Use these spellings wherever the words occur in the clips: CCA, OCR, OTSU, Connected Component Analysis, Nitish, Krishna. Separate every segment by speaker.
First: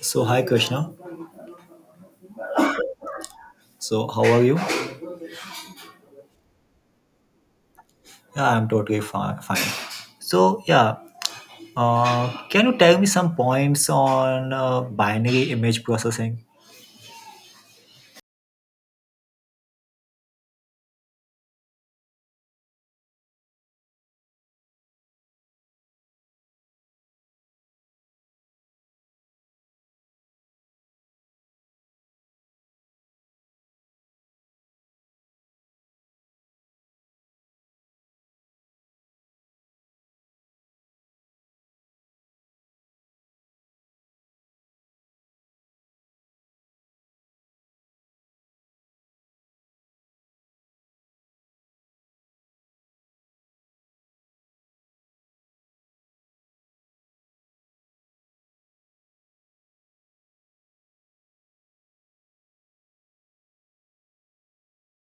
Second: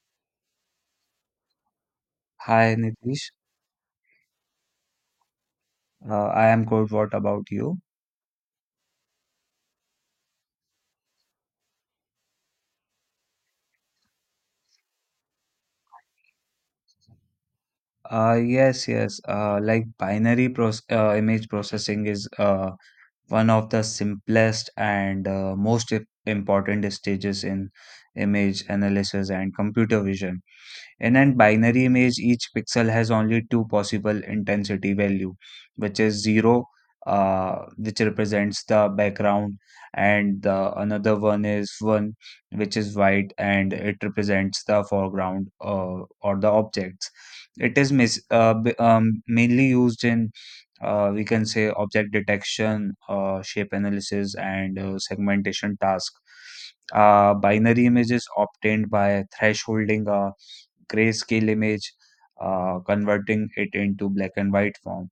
Speaker 1: So hi Krishna.
Speaker 2: Hi Nitish,
Speaker 1: So how are you?
Speaker 2: I am good. What about you?
Speaker 1: Yeah, I'm totally fine. So yeah, can you tell me some points on binary image processing?
Speaker 2: Yes. Like binary proce Image processing is one of the simplest and most important stages in image analysis and computer vision. In an binary image, each pixel has only two possible intensity value, which is zero, which represents the background, and the another one is one, which is white, and it represents the foreground or the objects. It is mainly used in we can say object detection, shape analysis, and segmentation task. Binary images obtained by thresholding a grayscale image, converting it into black and white form.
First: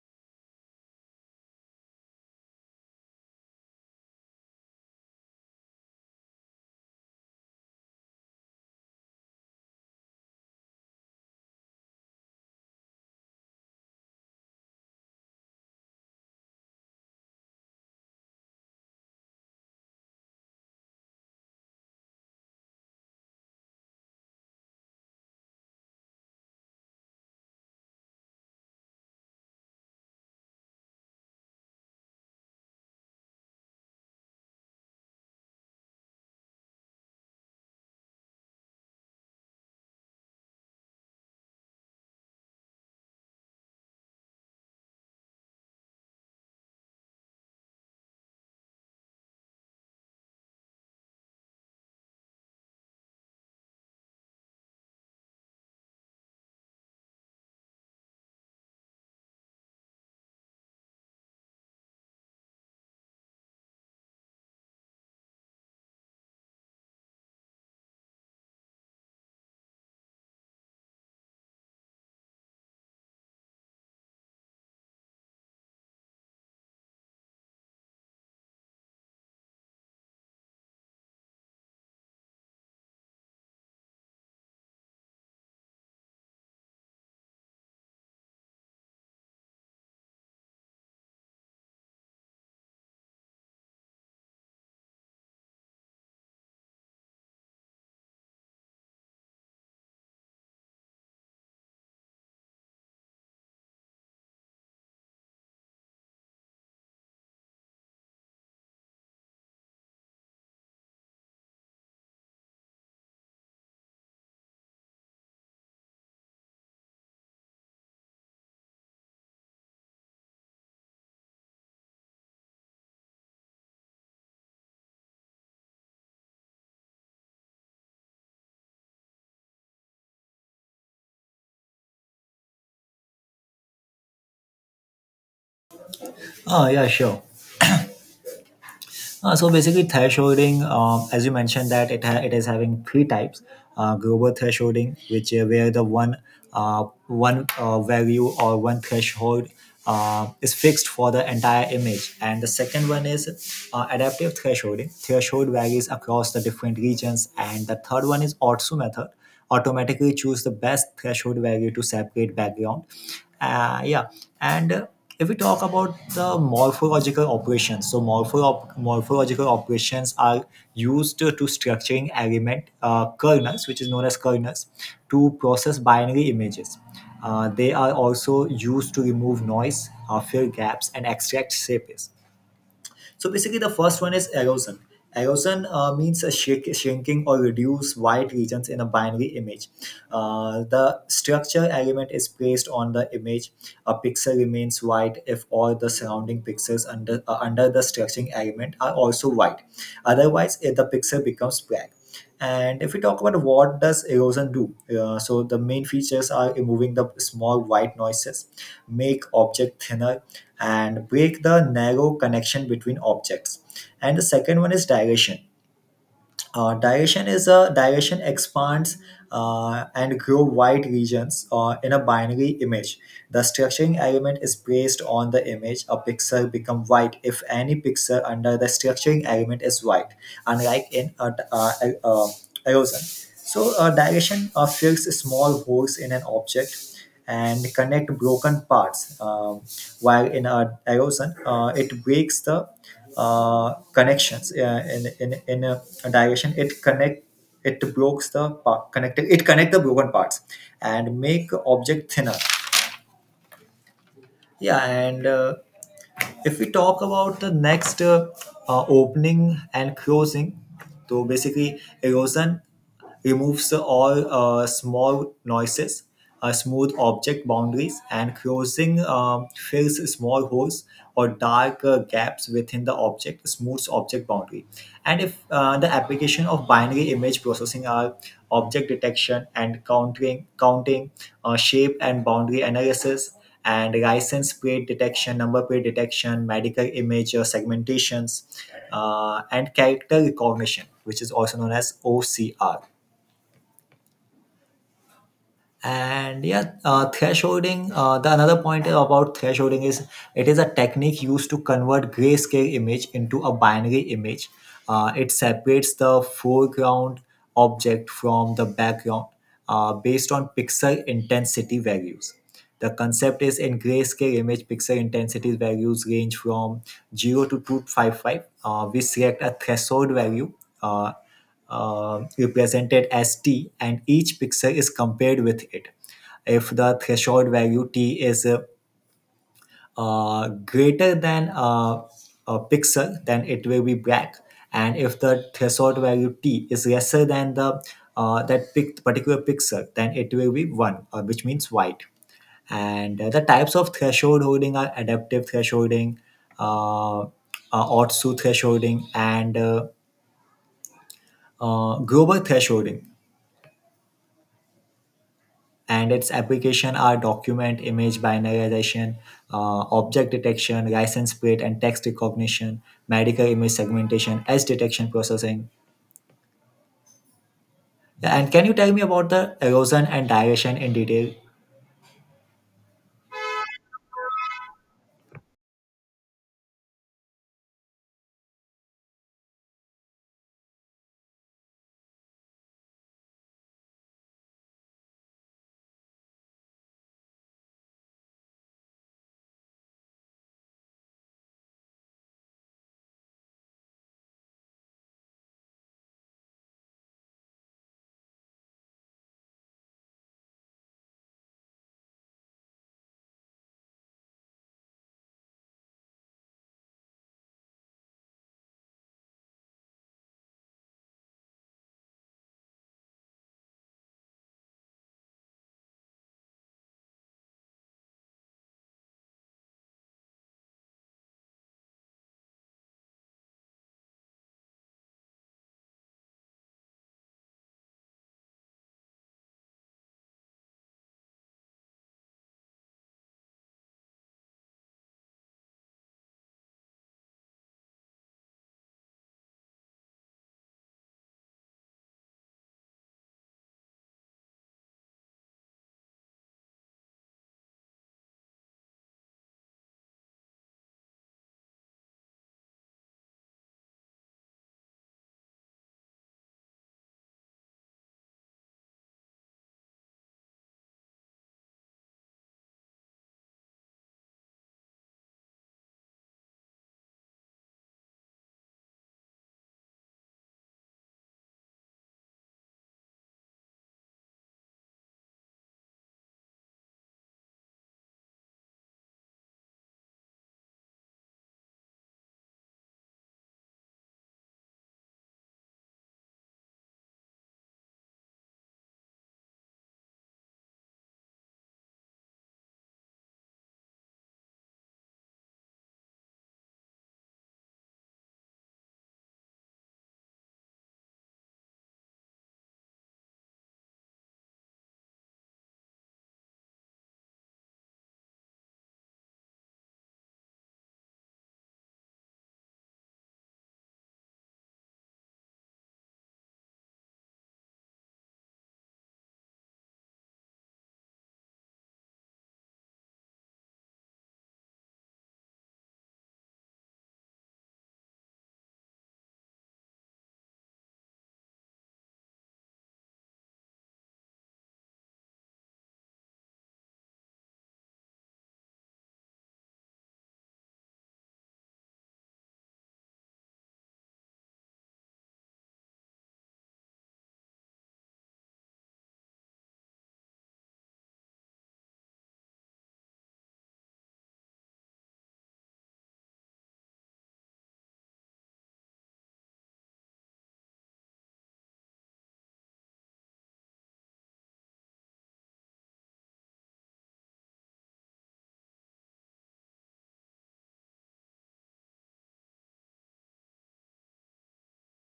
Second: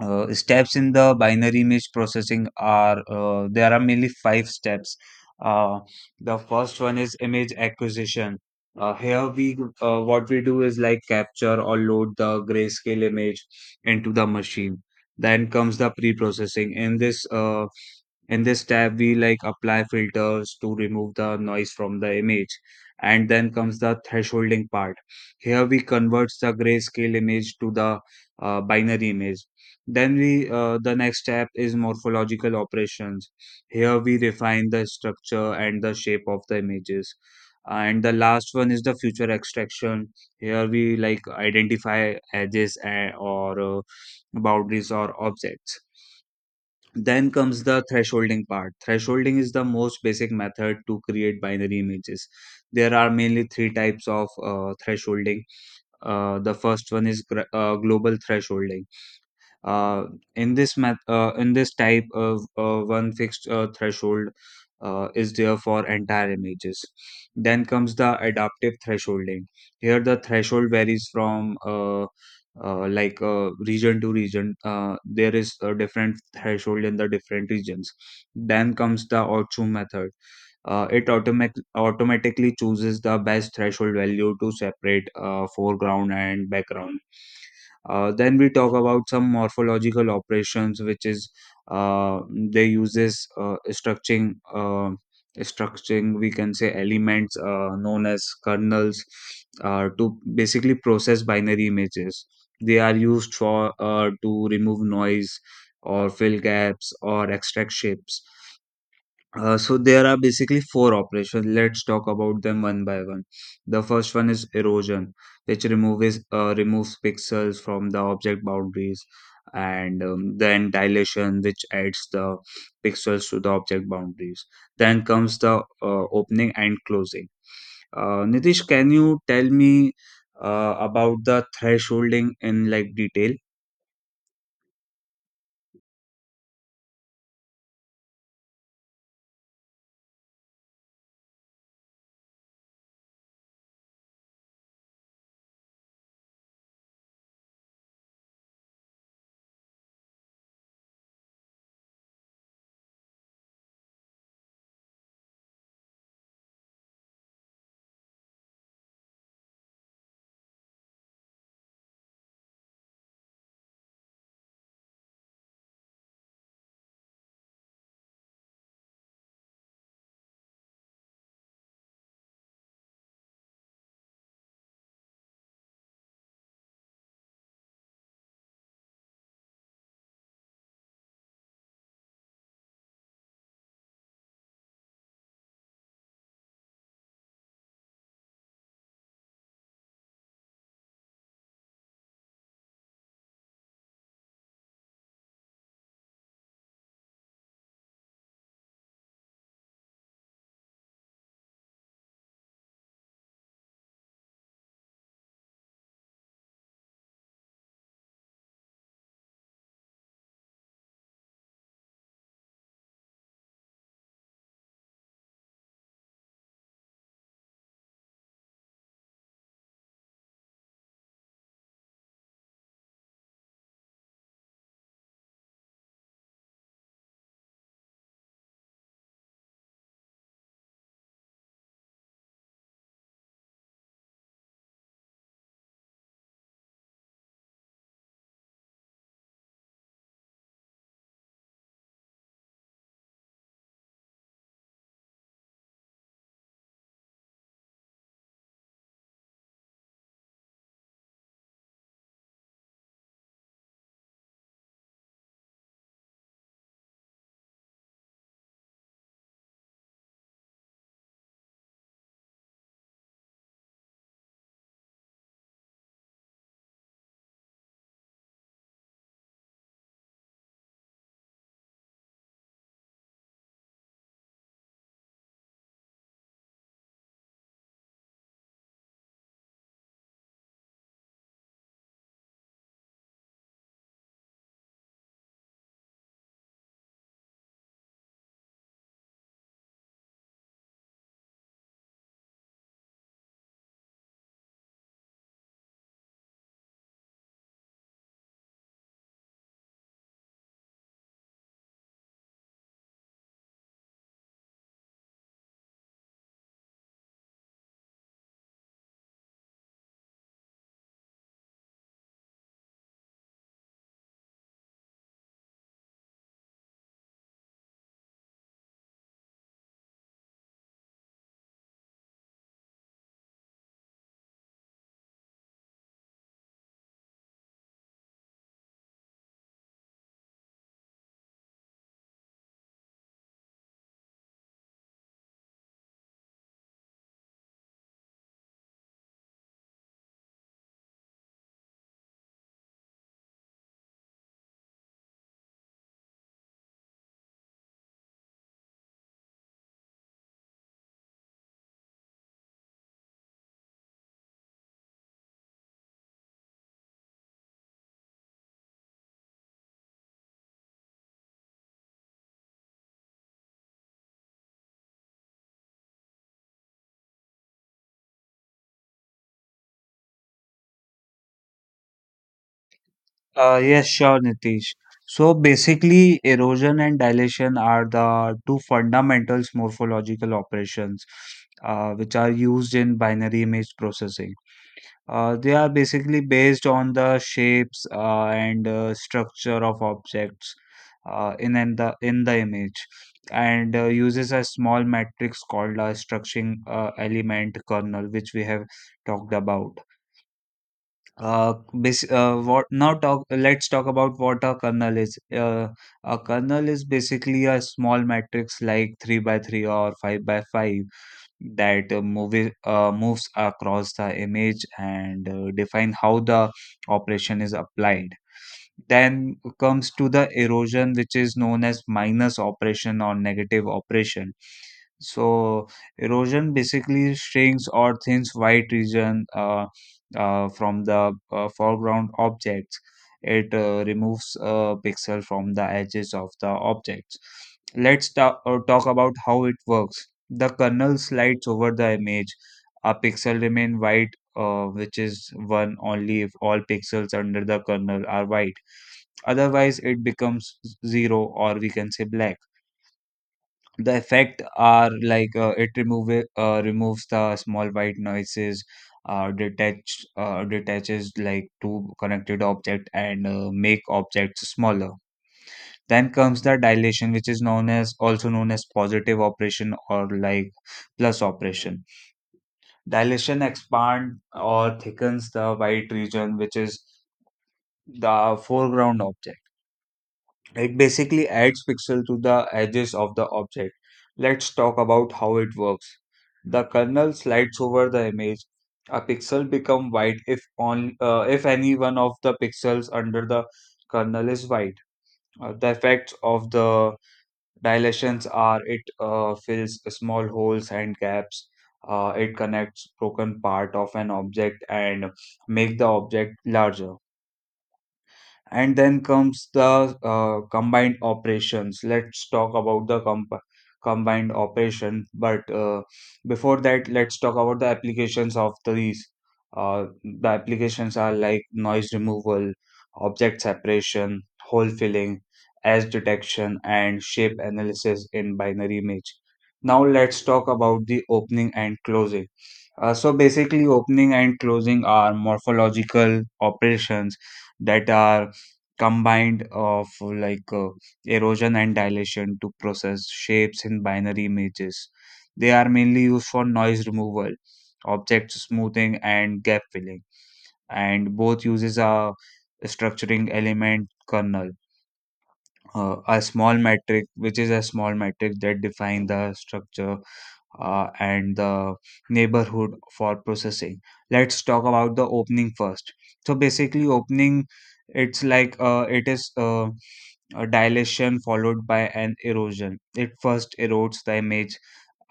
Speaker 2: Steps in the binary image processing are there are mainly five steps. Uh, the first one is image acquisition. Here we what we do is like capture or load the grayscale image into the machine. Then comes the pre-processing. In this tab, we like apply filters to remove the noise from the image. And then comes the thresholding part. Here we convert the grayscale image to the binary image. The next step is morphological operations. Here we refine the structure and the shape of the images. And the last one is the future extraction. Here we like identify edges or boundaries or objects. Then comes the thresholding part. Thresholding is the most basic method to create binary images. There are mainly three types of thresholding. The first one is global thresholding. uh, in this type of one fixed threshold is there for entire images. Then comes the adaptive thresholding. Here the threshold varies from region to region. There is a different threshold in the different regions. Then comes the Orchard method. It automatically chooses the best threshold value to separate foreground and background. Then we talk about some morphological operations, which is uh, they uses structuring, structuring, we can say, elements known as kernels, to basically process binary images. They are used for to remove noise or fill gaps or extract shapes. So there are basically four operations. Let's talk about them one by one. The first one is erosion, which removes pixels from the object boundaries, and then dilation, which adds the pixels to the object boundaries. Then comes the opening and closing. Nitish, can you tell me about the thresholding in like detail?
Speaker 1: Oh yeah, sure. So basically, thresholding, as you mentioned, that it is having three types: global thresholding, which where the one value or one threshold is fixed for the entire image, and the second one is adaptive thresholding. Threshold varies across the different regions, and the third one is OTSU method. Automatically choose the best threshold value to separate background. Yeah, and if we talk about the morphological operations, so morphological operations are used to structuring element kernels, which is known as kernels, to process binary images. They are also used to remove noise, fill gaps, and extract shapes. So basically, the first one is erosion. Erosion means a shake, shrinking or reduce white regions in a binary image. The structure element is placed on the image. A pixel remains white if all the surrounding pixels under the structuring element are also white. Otherwise, the pixel becomes black. And if we talk about what does erosion do, so the main features are removing the small white noises, make object thinner, and break the narrow connection between objects. And the second one is digression. Uh, digression is a digression expands and grow wide regions in a binary image. The structuring element is based on the image. A pixel become white if any pixel under the structuring element is white, unlike in a, uh erosion. So digression fills small holes in an object and connect broken parts. While in a erosion, it breaks the connections in a direction. It breaks the part connected. It connect the broken parts and make object thinner. Yeah, and if we talk about the next opening and closing, so basically, erosion removes all small noises, smooth object boundaries, and closing fills small holes or dark gaps within the object, smooths object boundary. And if the application of binary image processing are object detection and counting, shape and boundary analysis, and license plate detection, number plate detection, medical image segmentations, and character recognition, which is also known as OCR. And yeah, thresholding, the another point about thresholding is it is a technique used to convert grayscale image into a binary image. It separates the foreground object from the background based on pixel intensity values. The concept is, in grayscale image, pixel intensity values range from 0 to 255. We select a threshold value, uh, represented as t, and each pixel is compared with it. If the threshold value t is greater than a pixel, then it will be black. And if the threshold value t is lesser than the that particular pixel, then it will be one, which means white. And the types of threshold holding are adaptive thresholding, uh, uh, Otsu thresholding, and global thresholding. And its application are document image binarization, object detection, license plate and text recognition, medical image segmentation, edge detection processing. Yeah, and can you tell me about the erosion and dilation in detail?
Speaker 2: Yes, sure, Nitish. So basically, erosion and dilation are the two fundamental morphological operations which are used in binary image processing. They are basically based on the shapes and structure of objects in the image, and uses a small matrix called a structuring element kernel, which we have talked about. Bas- what now talk Let's talk about what a kernel is. A kernel is basically a small matrix like 3 by 3 or 5 by 5 that movie moves across the image and define how the operation is applied. Then comes to the erosion, which is known as minus operation or negative operation. So erosion basically shrinks or thins white region, from the foreground objects. It removes a pixel from the edges of the objects. Let's talk about how it works. The kernel slides over the image. A pixel remain white, which is one only if all pixels under the kernel are white. Otherwise, it becomes zero, or we can say black. The effect are like it removes the small white noises, detaches like two connected object and make objects smaller. Then comes the dilation, which is known as also known as positive operation or like plus operation. Dilation expands or thickens the white region, which is the foreground object. It basically adds pixel to the edges of the object. Let's talk about how it works. The kernel slides over the image. A pixel become white if on if any one of the pixels under the kernel is white. The effects of the dilations are it fills small holes and gaps. It connects broken part of an object and make the object larger. And then comes the combined operations. Let's talk about the comp combined operation. But before that, let's talk about the applications of these. The applications are like noise removal, object separation, hole filling, edge detection, and shape analysis in binary image. Now let's talk about the opening and closing. So basically, opening and closing are morphological operations that are combined of like erosion and dilation to process shapes in binary images. They are mainly used for noise removal, object smoothing, and gap filling. And both uses a structuring element kernel, a small metric, which is a small metric that define the structure and the neighborhood for processing. Let's talk about the opening first. So basically, opening it's like it is. A dilation followed by an erosion. It first erodes the image,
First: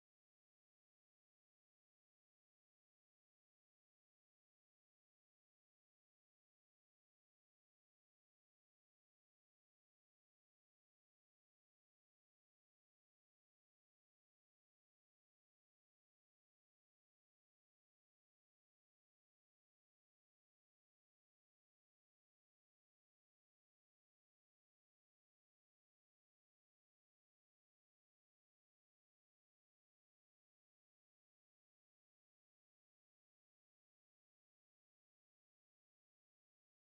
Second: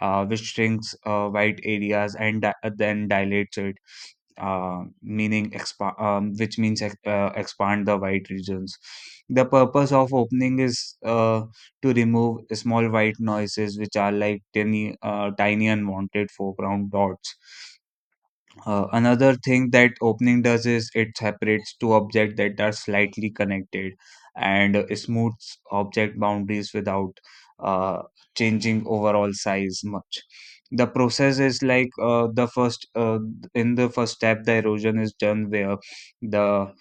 Speaker 2: which shrinks white areas and then dilates it, meaning expa- which means ex- expand the white regions. The purpose of opening is to remove small white noises, which are like tiny, tiny unwanted foreground dots. Another thing that opening does is it separates two objects that are slightly connected and smooths object boundaries without uh, changing overall size much. The process is like the first in the first step, the erosion is done where the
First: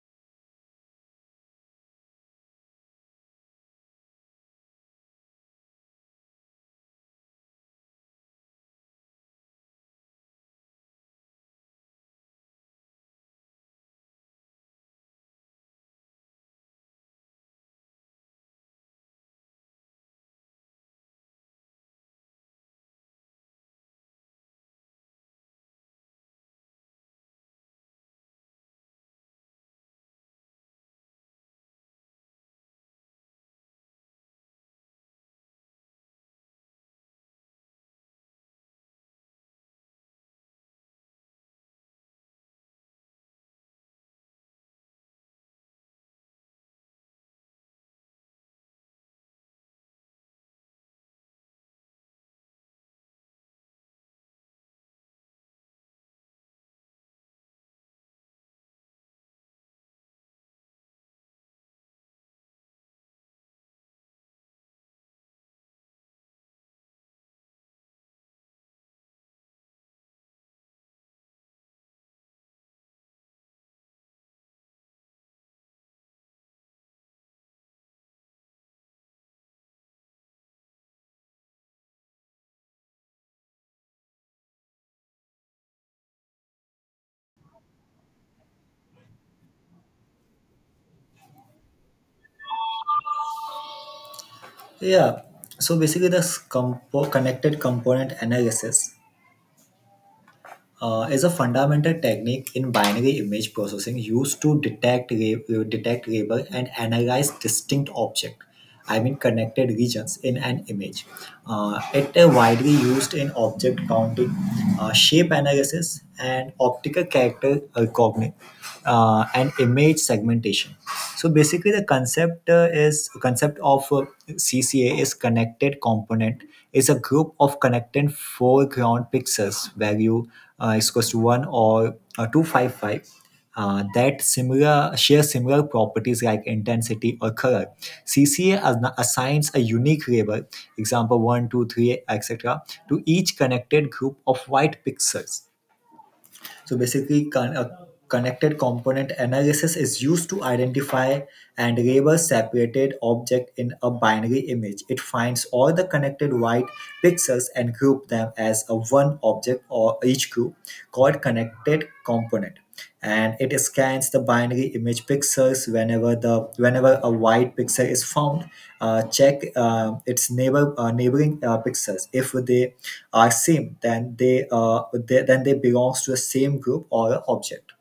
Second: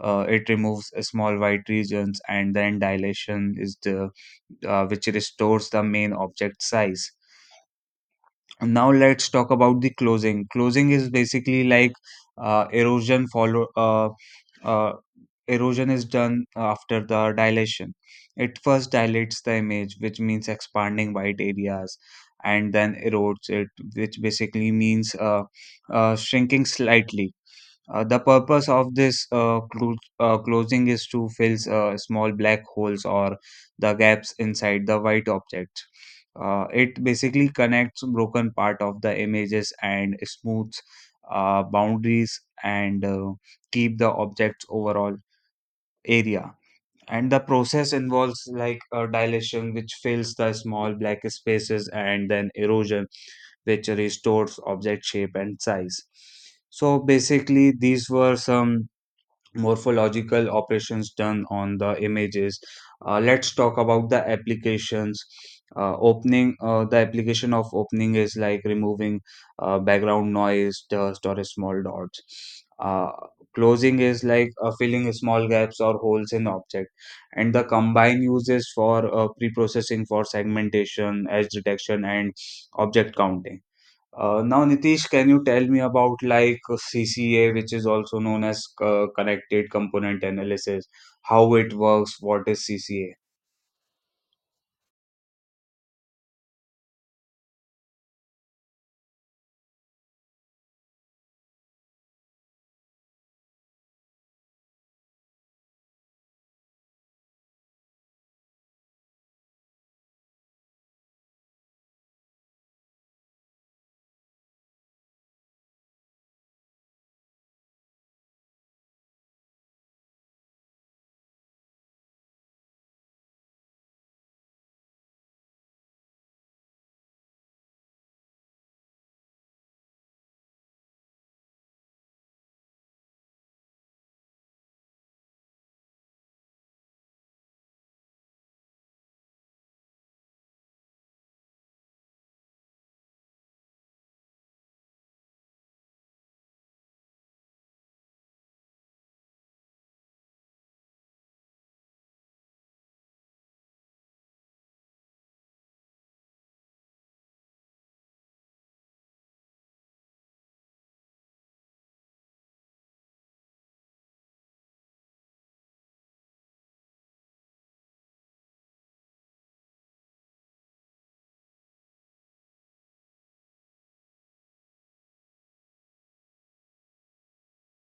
Speaker 2: it removes a small white regions and then dilation is the which restores the main object size. Now let's talk about the closing. Closing is basically like uh, erosion follow uh, uh, erosion is done after the dilation. It first dilates the image, which means expanding white areas, and then erodes it, which basically means shrinking slightly. The purpose of this closing is to fill small black holes or the gaps inside the white object. It basically connects broken part of the images and smooths boundaries and keep the object's overall area. And the process involves like a dilation, which fills the small black spaces, and then erosion, which restores object shape and size. So basically, these were some morphological operations done on the images. Let's talk about the applications. Opening, the application of opening is like removing background noise, dust, or small dots. Closing is like filling small gaps or holes in object, and the combine uses for pre-processing for segmentation, edge detection, and object counting. Now, Nitish, can you tell me about like CCA, which is also known as Connected Component Analysis, how it works, what is CCA?
Speaker 1: Yeah, so basically, the connected component analysis is a fundamental technique in binary image processing used to detect labor and analyze distinct object, I mean connected regions in an image. It is widely used in object counting, shape analysis, and optical character recognition, and image segmentation. So basically, the concept is concept of cca is connected component, is a group of connected foreground pixels value, is equals to 1 or 255, that similar share similar properties like intensity or color. CCA assigns a unique label, example 1, 2, 3 2, 3, etc., to each connected group of white pixels. So basically, a connected component analysis is used to identify and label separated object in a binary image. It finds all the connected white pixels and group them as a one object, or each group called connected component. And it scans the binary image pixels whenever a white pixel is found, check its neighboring pixels. If they are same, then they belongs to the same group or object.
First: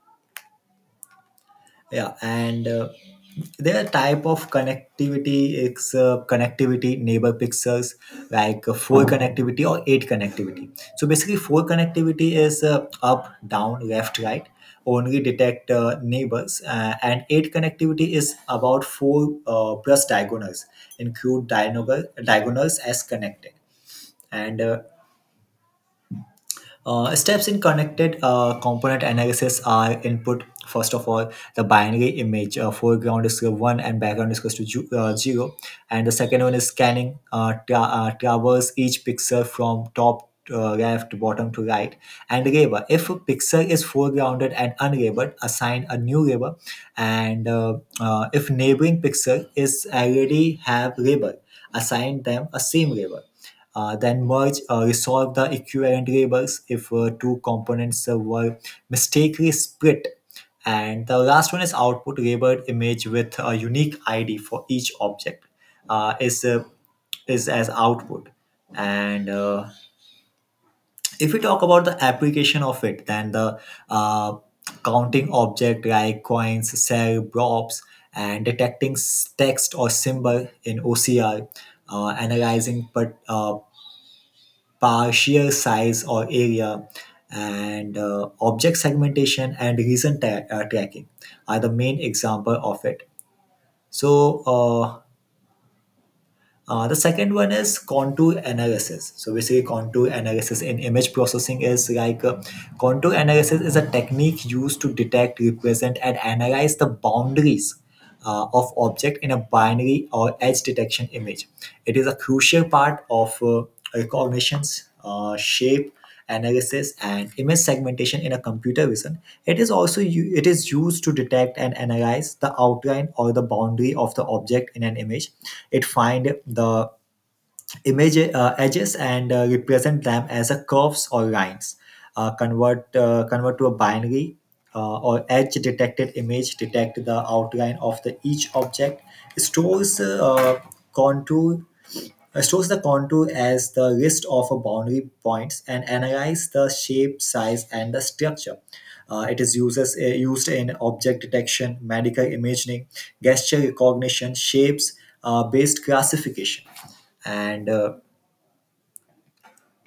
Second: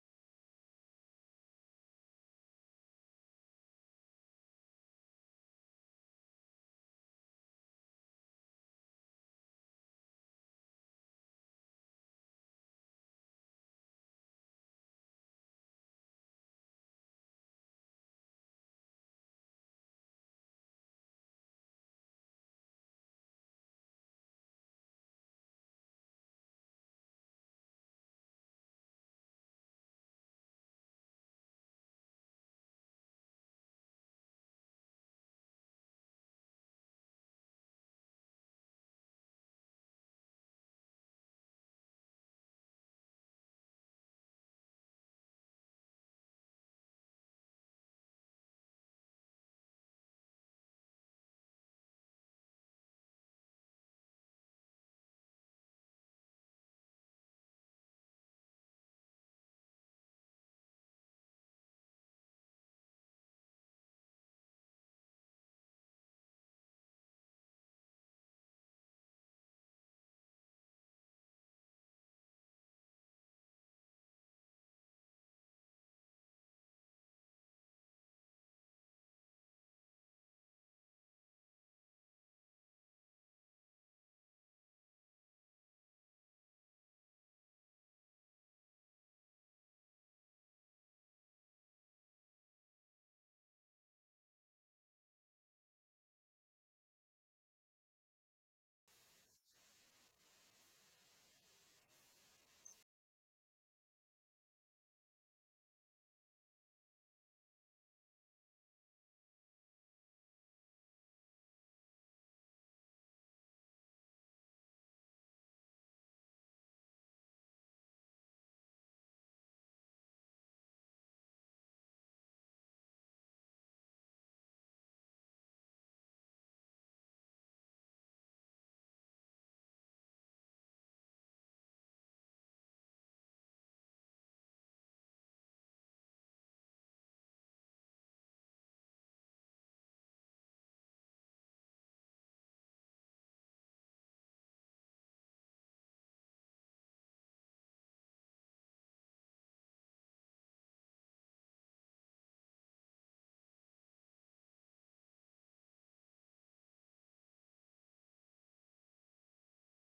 Speaker 1: Yeah, and their type of connectivity is connectivity neighbor pixels, like four connectivity or eight connectivity. So basically, four connectivity is up, down, left, right. Only detect neighbors, and eight connectivity is about four plus diagonals, include diagonals as connected. And steps in connected component analysis are input. First of all, the binary image, foreground is to one and background is equals to zero. And the second one is scanning, traverse each pixel from top left to bottom to right, and label. If a pixel is foregrounded and unlabeled, assign a new label. And if neighboring pixel is already have label, assign them a same label. Then merge, resolve the equivalent labels if two components were mistakenly split. And the last one is output labeled image with a unique ID for each object, uh, is uh, is as output. And if we talk about the application of it, then the uh, counting object like coins, cell, blobs, and detecting text or symbol in OCR, analyzing but par sheer size or area, and object segmentation and reason tracking are the main example of it. So the second one is contour analysis. So basically, contour analysis in image processing is like, contour analysis is a technique used to detect represent and analyze the boundaries of object in a binary or edge detection image. It is a crucial part of recognitions, shape analysis and image segmentation in a computer vision. It is also u- it is used to detect and analyze the outline or the boundary of the object in an image. It find the image edges, and represent them as a curves or lines. Convert to a binary or edge detected image, detect the outline of the each object. Stores uh, contour uh, stores the contour as the list of boundary points and analyze the shape, size, and the structure. It is used in object detection, medical imaging, gesture recognition, shapes based classification. And uh,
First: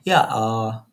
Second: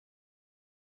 Speaker 1: yeah, uh,